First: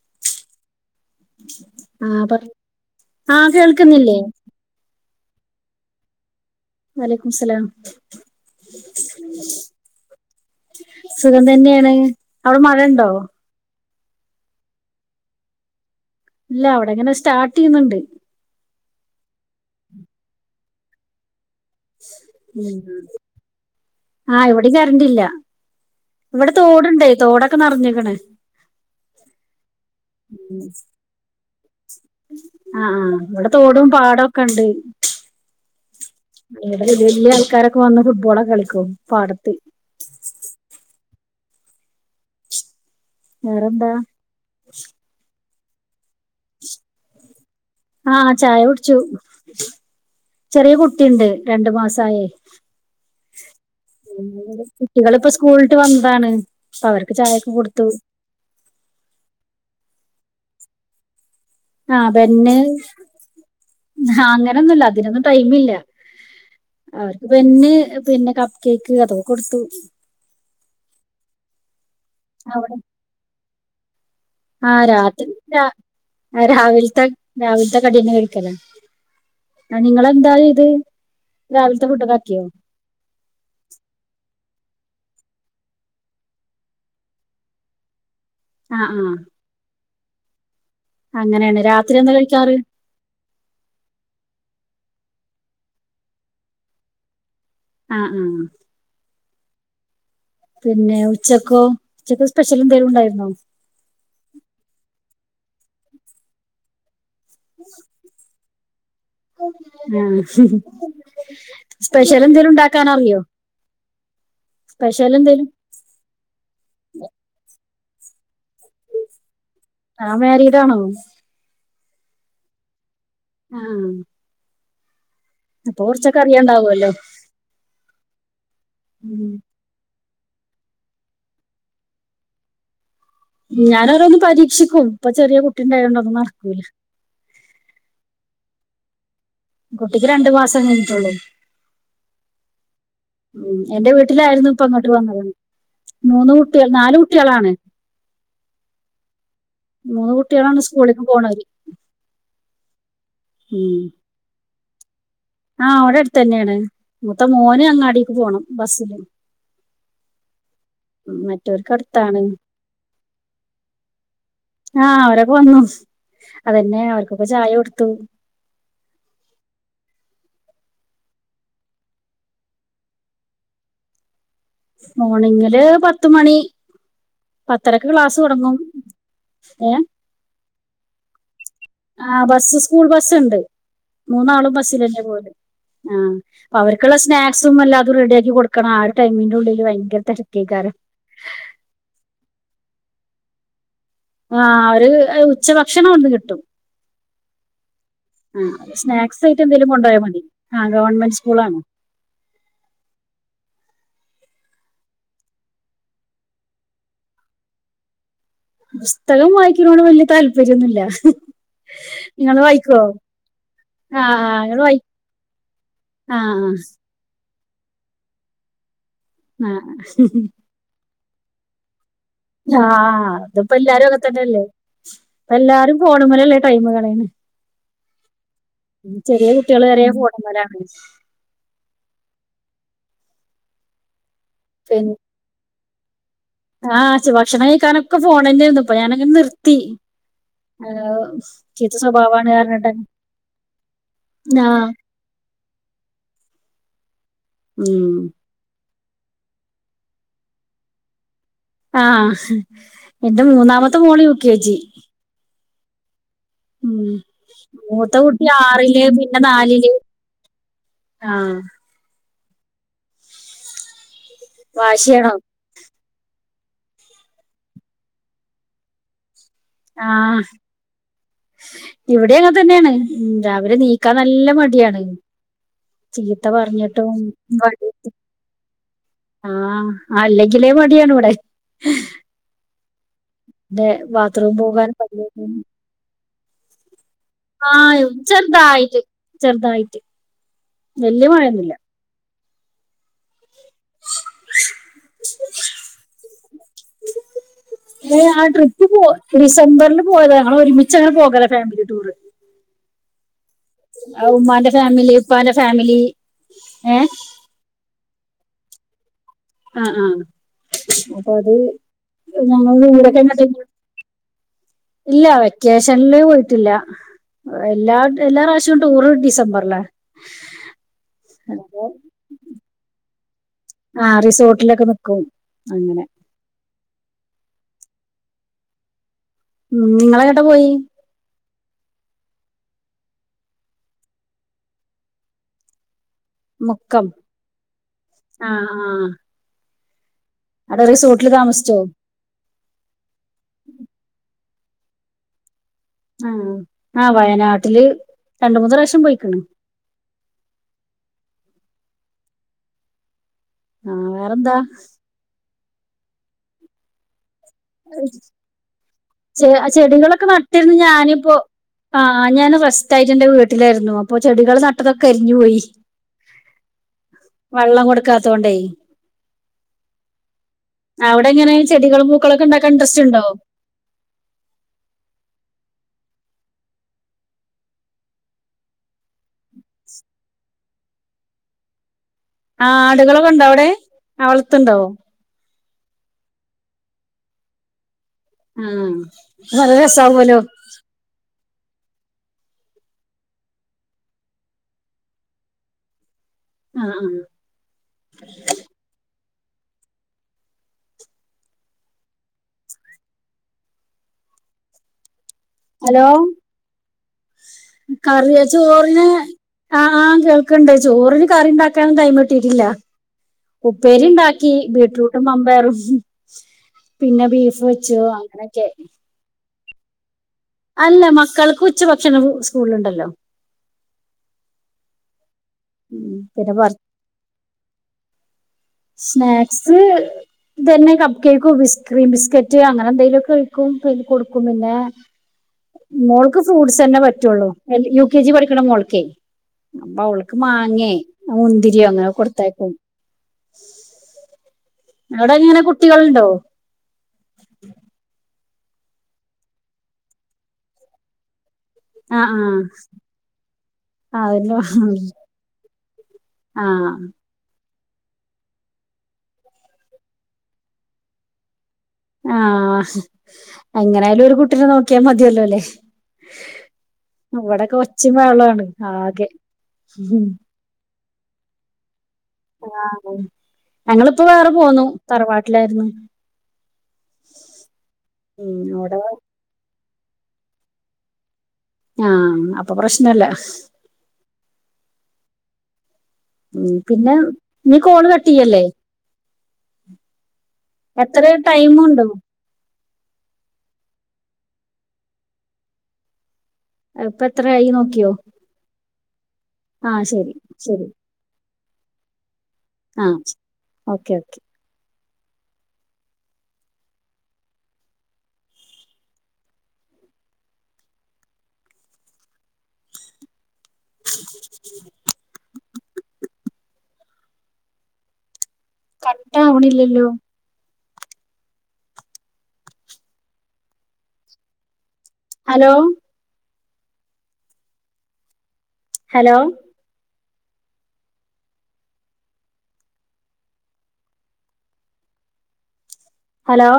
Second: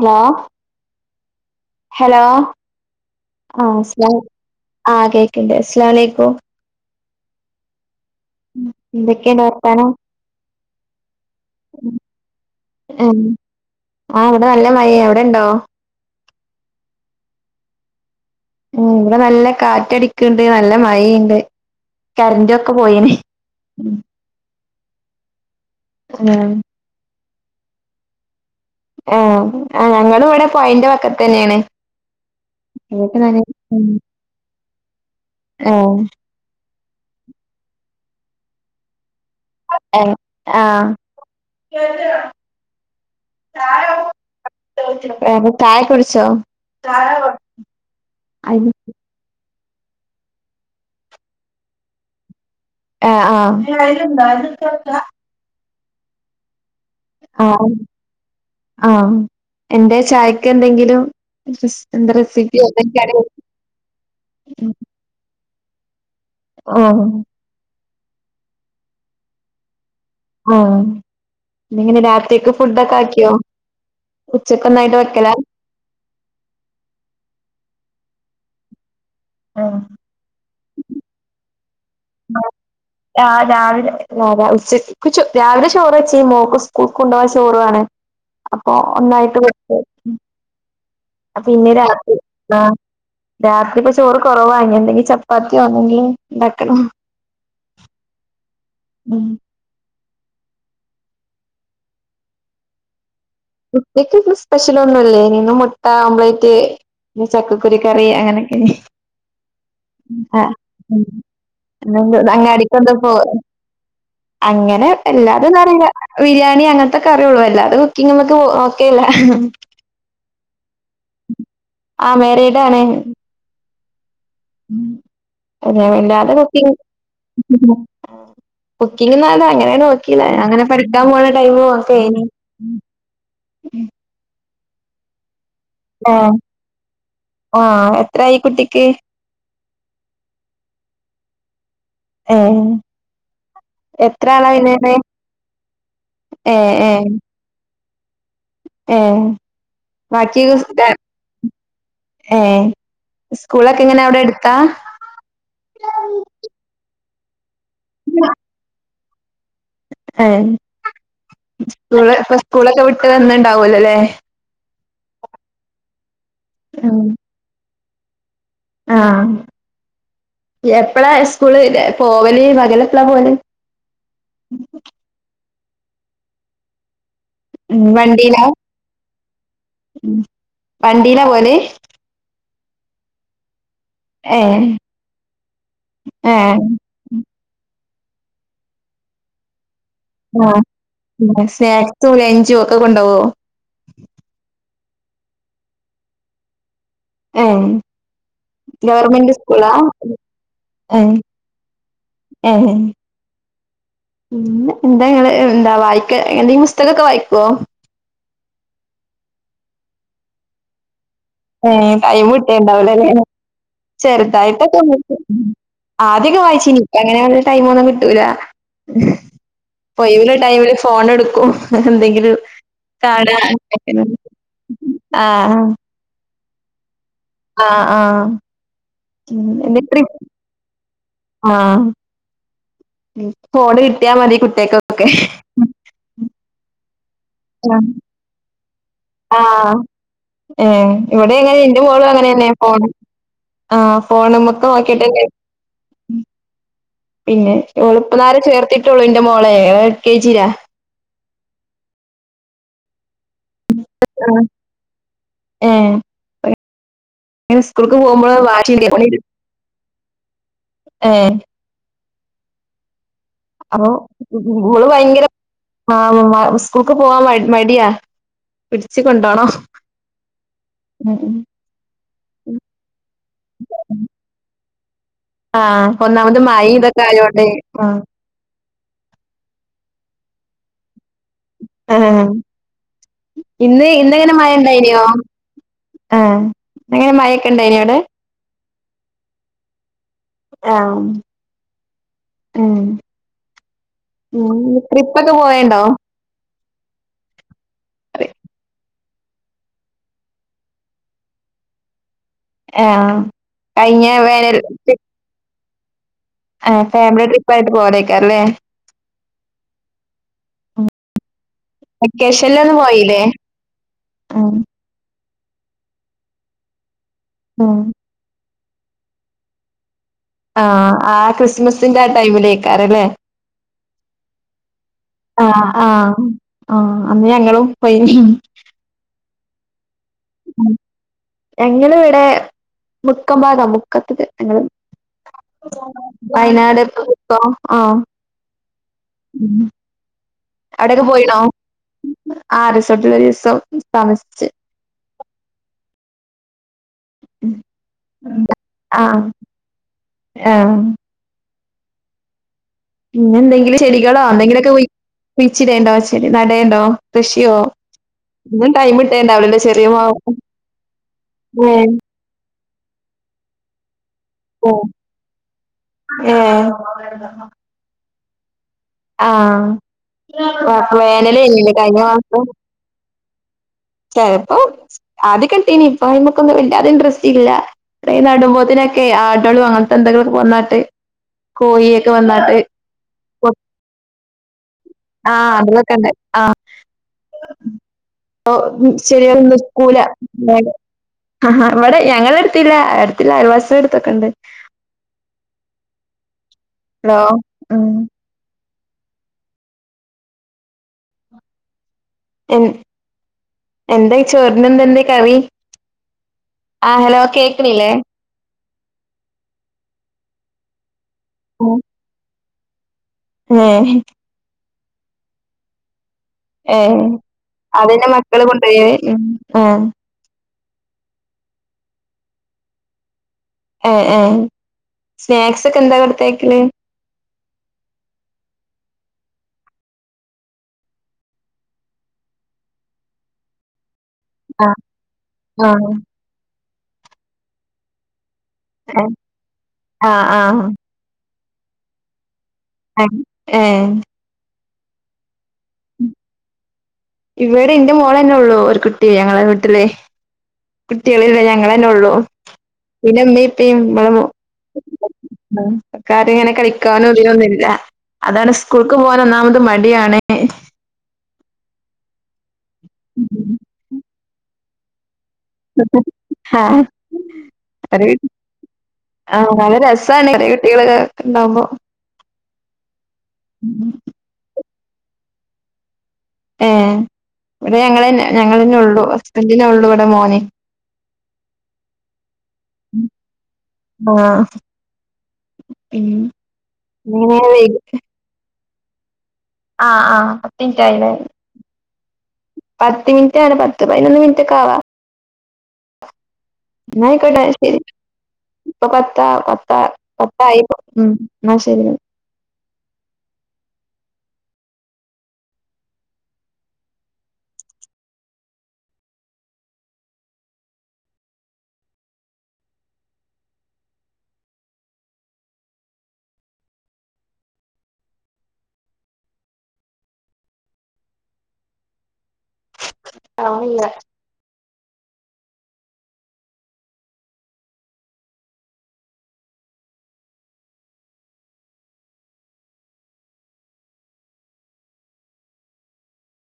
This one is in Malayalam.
ഹലോ ഹലോ ആഹ് പ ആഹ് ആ അസ്സലാ കേൾക്കുന്നില്ലേ ആഹ് കേക്ക്ണ്ട് അസ്സലാംലൈകും വലൈകുമുസ്സലാം ഉം എന്തക്കെണ്ട് വർത്താനം? സുഖം തന്നെയാണ് അഒടെ മഴ ണ്ടോ? ആ ഇവടെ നല്ല മഴയാ. അവിടെണ്ടോ? ഇല്ല ഇവടെ ഇങ്ങനെ സ്റ്റാർട്ടേയ്യുന്നുണ്ട്. ഉം ഇവടെ നല്ല കാറ്റടിക്ക്ണ്ട് നല്ല മഴയ്ണ്ട്. ഉം ആഹ് ഇവിടേം കറണ്ടില്ല. ഇവടെ ആഹ് തോടുണ്ടേയ് തോടൊക്കെ നറഞ്ഞ്ക്ക്ണ്. ഏഹ് ആഹ് ഞങ്ങൾ ഇവടെ പൊഴന്റെ വക്കത്തന്നെയാണ്. ആഹ് ആഹ് ഇവടെ തോടും പാടൊക്കെ ഇണ്ട്. ഏഹ് ഇവടെ വല്യ വല്യ ആൾക്കാരൊക്കെ വന്ന് ഫുട്ബോളൊക്കെ കളിക്കും പാടത്ത്. എഹ് ആഹ് വേറെന്താ? റ്റായ കുട്ച്ചോ? ആഹ് ചായ കുടിച്ചു. ചെറിയ കുട്ടിണ്ട് രണ്ട് മാസായേ. ആഹ് കുട്ടികള്പ്പ സ് കൂൾട്ട് വന്നതാണ് അവർക്ക് ചായക്കെ ആഹ് കൊടുത്തു. ആഹ് എന്തെ ചായക്ക് എന്തെങ്കിലും? റെസ് ആഹ് എന്താ ബെന്ന് റെസിപ്പിയോ എന്തെങ്കിലും ആഹ് അങ്ങനെന്നുല്ല അതിനൊന്നും ടൈമില്ല ഓഹ് അവർക്ക് ബെന്ന് പിന്നെ കപ്പ് കേക്ക് അതൊക്കെ കൊടുത്തു. ഓഹ് പിന്നെങ്ങനെ രാത്രിയെക്ക് അവിടെ ഫുഡൊക്കെ ആക്കിയോ? ഉച്ചക്കൊന്നായിട്ട് വെക്കല? ആഹ് രാവിൽത്ത രാവിൽത്ത കടിയെന്നെ എട്ക്കല ആഹ് നിങ്ങെളെന്താ ഇത്? രാവിൽത്തെ ഫുഡൊക്കാക്ക്യൊ? ആഹ് രാവിലെ രാ രാ ഉച്ചക്ക് ചോ രാവിലെ ചോറ് വെച്ചീൻ മോക്ക് സ്കൂൾക്കുണ്ടോവാൻ ചോറ് വാണെ അപ്പൊ ആ ആ ഒന്നായിട്ട് വെക്കും അങ്ങനെയാണ് അപ്പിന്ന് രാത്രി എന്താ കഴിക്കാറ് ആഹ് രാത്രി പ്പ ചോറ് കൊറവാ ഇനി എന്തെങ്കി ചപ്പാത്യോ ന്തെങ്കിലു ണ്ടാക്കണം. ഹ് ആഹ് ആ ഉം പിന്നെ ഉച്ചക്കോ? ഉച്ചക്ക് സ്പെഷ്യൽ ന്തേലു ണ്ടായിരുന്നോ? ഉച്ചക്ക് ന്ന് സ്പെഷ്യലൊന്നും ല്ലേനി ന്ന് മുട്ട ഓംബ്ലേറ്റ് ന്ന് ചക്കക്കുരു കറി അങ്ങനെക്കെനി ഉം ആ ഉം സ്പെഷ്യൽ എന്തേലും ഉണ്ടാക്കാൻ അങ്ങാടിക്കൊന്നും പോ അറിയോ അങ്ങനെ സ്പെഷ്യൽ എന്തേലും എല്ലാരൊന്നറീല്ല. അ ബിര്യാണി അങ്ങൻത്തൊക്കെറിയുള്ളു അല്ലാതെ കുക്കിങ്ങ് മ്മക്ക് ഓക്കെയല്ല താം മാരീഡാണോ? ആഹ് മേരീഡാണ് ആഹ് ഉ ഞാൻ വല്ലാതെ കുക്കിംഗ് അറിയാണ്ടാവുമല്ലോ [unintelligible] കുക്കിംഗ് ഉം നാനെയാണ് അങ്ങനെണ് വെ [unintelligible] അങ്ങനെ പഠിക്കാൻ പോണ ടൈമു ഒക്കെയ്നി ഉം. ഞാനോരോന്ന് പരീക്ഷിക്കും. പ്പ ചെറിയ കുട്ടിണ്ടായോണ്ടൊന്നും ഏഹ് നടക്കൂല്ല. ആഹ് എത്രായി കുട്ടിക്ക്? കുട്ടിക്ക് രണ്ടു മാസം കഴിഞ്ഞിട്ടേള്ളൂ ഏഹ് ഉം എന്റെ എത്ര ആളാ വീട്ടിലായിരുന്നു പ്പ ങ്ങോട്ട് വല്യേത്? വന്നത്. മൂന്ന് കുട്ടികൾ ഏഹ് നാല് ഏഹ് കുട്ട്യളാണ് ഏഹ് മൂന്ന് ബാക്കി കുട്ടികളാണ് സ്കൂളിലേക്ക് പോണവര് [unintelligible] ഏഹ് സ്കൂളൊക്കെങ്ങനെ അവിടെ അടുത്താ? ആഹ് അവിടെ ട്ത്ത് ന്നെണ്. മൂത്ത മോന് അങ്ങാടീക്ക് പോണം ബസ്സില് ഏഹ് ഉം മറ്റവർക്ക് സ്കൂള അടുത്താണ് പ്പ സ്കൂളൊക്കെ വിട്ട് വന്ന്ണ്ടാവല്ലൊ ല്ലേ? ആഹ് അവരൊക്കെ വന്നു. അതന്നെ ഉം അവർക്കൊക്കെ ചായ കൊട്ത്തു. ആഹ് യെപ്പളാ സ്കൂള് ല പോവല്? പകലെപ്പളാ പോവല്? മോണിങ്ങില് പത്ത് മണി ഉം പത്തരക്ക് ക്ലാസ്സ് വണ്ടീലാ? തൊടങ്ങും. ഏഹ് വണ്ടീലാ പോല്? ആഹ് ബസ്സ് സ്കൂൾ ബസ്ണ്ട് മൂന്നാളും ഏഹ് ബസ്സിലെന്നാ പോല്.. ആഹ് ഏഹ് പ്പ വർക്കുള്ള സ്നാക് നും എല്ലാതും റെഡിയാക്കി കൊടുക്കണം. ആ ഒരു ടൈമിന്റുള്ളില് ഭയങ്കര തിരക്കേക്കാരം ആഹ് സ്നാക്സും ലഞ്ചും ഒക്കെ കൊണ്ടോവോ? ആഹ് അവര് എ ഉച്ചഭക്ഷണം അവിടുന്ന് കിട്ടും ഏഹ് ആഹ് ഗവർമെന്റ് സ്കൂളാ? സ്നാക്സായിട്ടെന്തെലും കൊണ്ടോയാ മതി. ആഹ് ഏഹ് ഗവൺമെന്റ് സ്കൂളാണ്. ഏഹ് [unintelligible] എന്താ നിങ്ങള് ന്താ വായിക്ക എന്തെ പുസ്തകമൊക്കെ വായിക്കോ? പുസ്തകം വായിക്കുന്നോട് വല്യ താല്പര്യൊന്നുമില്ല. ഏഹ് ടൈമ്ട്ടണ്ടാവ് ല്ലല്ലേ? ആ നിങ്ങൾ വായി ചെറുതായിട്ടൊക്കെ [unintelligible] ആ ആദ്യൊക്കെ വായിച്ചിനി അങ്ങനെയൊന്നും ടൈമ് ഒന്നും കിട്ടൂല ആ ഒഴിവുള്ള ടൈമില് ഫോൺ എടുക്കും എന്തെങ്കിലും ആഹ് കാണാ അതിപ്പോ എല്ലാരും അതൊക്കെ തല്ലേ ഇപ്പൊ ആഹ് എല്ലാരും ഫോൺ മ്മേലല്ലേ ടൈമ് കളയണ് ആഹ് ആഹ് ചെറിയ ഉം കുട്ടികള് വരെ എന്നിട്ട് ഫോണ് മ്മേലാണ് ആഹ് ഫോണ് കിട്ടിയാ മതി കുട്ടികക്കൊക്കെ ആഹ് ഭക്ഷണം കഴിക്കാനൊക്കെ ഫോൺ തന്നെ ആയിരുന്നു ഞാൻ ഇപ്പൊ നിർത്തി ആ, ആഹ് ഇവിടെ അങ്ങന ചീത്ത എന്റെ മോളും സ്വഭാവമാണ് അങ്ങനന്നെയ കാരണട്ടെ ഫോൺ ആഹ് ആ ഫോണുമ്മേക്ക് നോക് [unintelligible] പിന്നെ ഉം ഇപ്പളാരെ ചേർത്തിട്ടുള്ളു എന്റെ മോളെ എൽ കെ ജി ലാ ആഹ് എന്റെ മൂന്നാമത്തെ മോള് യൂ കെ ആഹ് ജി ഏഹ് ഉം ഇങ്ങനെ മൂത്ത സ്കൂൾക്ക് കുട്ടി പോകുമ്പോള് ആറില് വാശിണ്ട് പിന്നെ നാലില് ആ ഏഹ് [unintelligible] മോള് വാശിയാണ് ഭയങ്കര ആഹ് സ്കൂൾക്ക് പോവാൻ മ മടിയാ പിടിച്ചു കൊണ്ടോണം ആഹ് ഉം ഇവിടെ അങ്ങെ തന്നെയാണ് രാവിലെ നീക്കാൻ ഉം നല്ല മടിയാണ് ആഹ് ചീത്ത ഒന്നാമത് മഴ പറഞ്ഞിട്ടും ഇതൊക്കെ ആയോണ്ട് [unintelligible] ആഹ് ആഹ് അല്ലെങ്കിലേ മടിയാണ് ഇവിടെ ആഹ് ന്റെ ഇന്ന് ഇന്നെങ്ങനെ ബാത്റൂം മഴ പോകാൻ പല്ല് ഉണ്ടായിനോ തേക്കാൻ ആഹ് അങ്ങനെ മഴയൊക്കെ ഇണ്ടായിനോ ആഹ് അവിടെ ചെർതായിട്ട് ചെർതായിട്ട് ആഹ് ഉം ഉം ട്രിപ്പൊക്കെ പോയൊണ്ടോ [inaudible] [unintelligible] ആഹ് ട്രിപ്പ് പോ ഡിസംബറിൽ പോയതാ ഞങ്ങൾ ഒരുമിച്ച അങ്ങനെ പോകല ഫാമിലി ടൂറ് ആഹ് കഴിഞ്ഞ ആഹ് ഉമ്മാന്റെ വേനൽ ഫാമിലി [unintelligible] ഉപ്പാന്റെ ഫാമിലി ആഹ് ഏഹ് ഫാമിലി ട്രിപ്പ് ആയിട്ട് പോകലായിരിക്കും അല്ലേ ആഹ് ആഹ് അപ്പൊ അത് ഞങ്ങള് വെക്കേഷനിലൊന്നും പോയില്ലേ [unintelligible] ഉം ഇല്ല വെക്കേഷനില് പോയിട്ടില്ല ഉം എല്ലാ എല്ലാ പ്രാവശ്യം ടൂറ് ഡിസംബറില ആഹ് ആ ക്രിസ്മസിന്റെ ആ ടൈമിലേക്കാറില്ലേ ആഹ് റിസോർട്ടിലൊക്കെ നിക്കും ആഹ് അങ്ങനെ ആഹ് ആഹ് അന്ന് ഞങ്ങളും പയി ഉം നിങ്ങളെങ്ങട്ടാ പോയി ഞങ്ങളിവിടെ മുക്കം ഭാഗം മുക്കത്തില് ഞങ്ങളും മുക്കം വയനാട്ക്ക [unintelligible] ആഹ് ആ ആ ഉം അവിടെ അവിടൊക്കെ റിസോർട്ടില് പോയിനൊ താമസിച്ചോ ആഹ് റിസോർട്ടിൽ ഒരു ദിവസം താമസിച്ചെ ആഹ് ആ വയനാട്ടില് രണ്ട് മൂന്ന് പ്രാവശ്യം ആഹ് പോയിക്കണ് ആഹ് പിന്നെ ആ എന്തെങ്കിലും ചെടികളോ വേറെന്താ എന്തെങ്കിലുമൊക്കെ കുഴിച്ചിടേണ്ടോ ചെടി നടേണ്ടോ കൃഷിയോ ഇന്നും ടൈമിട് ചെ ചെടികളൊക്കെ നട്ടിരിന്ന് ഞാനിപ്പോ ഏഹ് ആഹ് ഞാന് റസ്റ്റ് തയജന്റെ വീട്ടിലായിരുന്നു അപ്പോ ചെടികൾ ന അതൊക്കെ കരിഞ്ഞു പോയി ഏഹ് വെള്ളം കൊടുക്കാത്ത കൊണ്ടയി ആഹ് അപ്പൊ അവിടെ എങ്ങനെയാ വേനലേനില്ലേ ചെടികളും കഴിഞ്ഞ പൂക്കളൊക്കെ ഉണ്ടാക്കാൻ ഇൻട്രസ്റ്റ് ഉണ്ടോ ചിലപ്പോ ആദ്യ കിട്ടീനി ഇപ്പൊ നമുക്കൊന്നും വല്ലാതെ ഇൻട്രറസ്റ്റ് ഇല്ല ഇട നടുമ്പോ ആടുകളും അങ്ങനത്തെ എന്തെങ്കിലോക്കെ വന്നട്ട് കോഴിയൊക്കെ വന്ന് ആ ആടുകളൊക്കെ ഉണ്ടോ അവിടെ വളത്തുണ്ടാവോ ആഹ് ആടുകളൊക്കെ ഉണ്ട് ആഹ് ആ ശരിയാന്ന് നല്ല നിൽകൂല രസാവുമല്ലോ ആ ഞങ്ങടെ ഞങ്ങടടുത്തില്ല അടുത്തുള്ള അയൽവാസികൾ എടുത്തൊക്കെ ഉണ്ട്. ആ ആ ഹലോ ഉം എ എന്തായി ചോറിനെന്താ ഇന്ന് കറി ഹലോ ആ ഹലോ കേക്ക്ണില്ലേ? കറിയ ചോറിന് ആ ആ കേൾക്കണ്ടേ ചോറിന് കറി ഉം ഉണ്ടാക്കാനുള്ള ടൈം കിട്ടിട്ടില്ല ഏഹ് ഉപ്പേരിണ്ടാക്കി ബീട്ട് റൂട്ടും മാമ്പയറും ഏയ് അതിന്റെ മക്കള് കൊണ്ടുപോയി മ്മ് ആഹ് അല്ല മക്കൾക്ക് ഉച്ചഭക്ഷണവും സ്കൂളിൽ ഉണ്ടല്ലോ ഏ ഏ സ്നാക്സ് ഒക്കെ ഉം എന്താ പിന്നെ കൊറ കൊടുത്തയക്കല് സ്നാക്സ് തന്നെ കപ് കേക്കോ ബിസ് ക്രീം ബിസ്കറ്റ് അങ്ങനെ എന്തെങ്കലുമൊക്കെ ഉം പിന്ന കൊടുക്കുമുന്നേ ആഹ് ആഹ് പിന്നൊൾ ക്ക് ഫ്രൂട്ടസ് തന്നെ പറ്റുള്ളൂ യു കെ ജി പഠിക്കണ മോൾക്കേ ഏഹ് അപ്പൊ അവൾക്ക് ആഹ് ആഹ് മാങ്ങേ മുന്തിരിയോ അങ്ങനെ കൊടുത്തയക്കും ആ ഏയ് ഇവിടെ ഇങ്ങനെ കുട്ടികളുണ്ടോ ഇവിടെ എന്റെ മോളെ തന്നെ ഉള്ളൂ ഒരു കുട്ടി ഞങ്ങളെ വീട്ടിലെ കുട്ടികളല്ല ഞങ്ങളന്നെ ആ ഉള്ളു ആ പിന്നെമ്മീപ്പ അവന് കറി അങ്ങനെ ആഹ് കഴിക്കാനും അങ്ങനെയൊന്നില്ല അതാണ് സ്കൂൾക്ക് പോകാൻ ഒന്നാമത് മടിയാണ് ആഹ് എങ്ങനെയാലും ഒരു കുട്ടീനെ നോക്കിയാൽ മതിയല്ലോ അല്ലേ അ ആഹ ഇവിടൊക്കെ ഒച്ചയും ഒരു ബഹളാണ് ആകെ ആ നല്ല ഉം. രസമാണ് പരകട്ടികള് ഉണ്ടാവോ ആ ഞങ്ങളിപ്പോ വേറെ പോന്നു തറവാട്ടിലായിരുന്നു ഏ ഇവിടെ ഞങ്ങളന്ന ഉം അവിടെ ഞങ്ങളന്നെ ഉള്ളു ഹസ്ബൻറിനെ ഉള്ളു ഇവിടെ മോനെ ആഹ് അപ്പൊ പ്രശ്നമില്ല ആഹ് ഉം [unintelligible] അല്ലെ ആഹ് ആഹ് പത്തു മിനുട്ടായി എത്ര അല്ലേ ടൈമുണ്ടോ പത്ത് മിനിറ്റ് ആണ് പത്ത് പതിനൊന്ന് മിനിറ്റ് ഒക്കെ ആവാ ഇപ്പൊ എന്നായിക്കോട്ടെ എത്രയായി ശരി നോക്കിയോ ഇപ്പൊ പത്താ പത്താ ആഹ് ശരി പത്തായി ശരി ഇപ്പോ ഉം എന്നാ ശരി ആ ഓക്കെ ഓക്കെ ഉ [unintelligible] ആവണില്ലല്ലോ ആയില്ല ഹലോ ഹലോ ഹലോ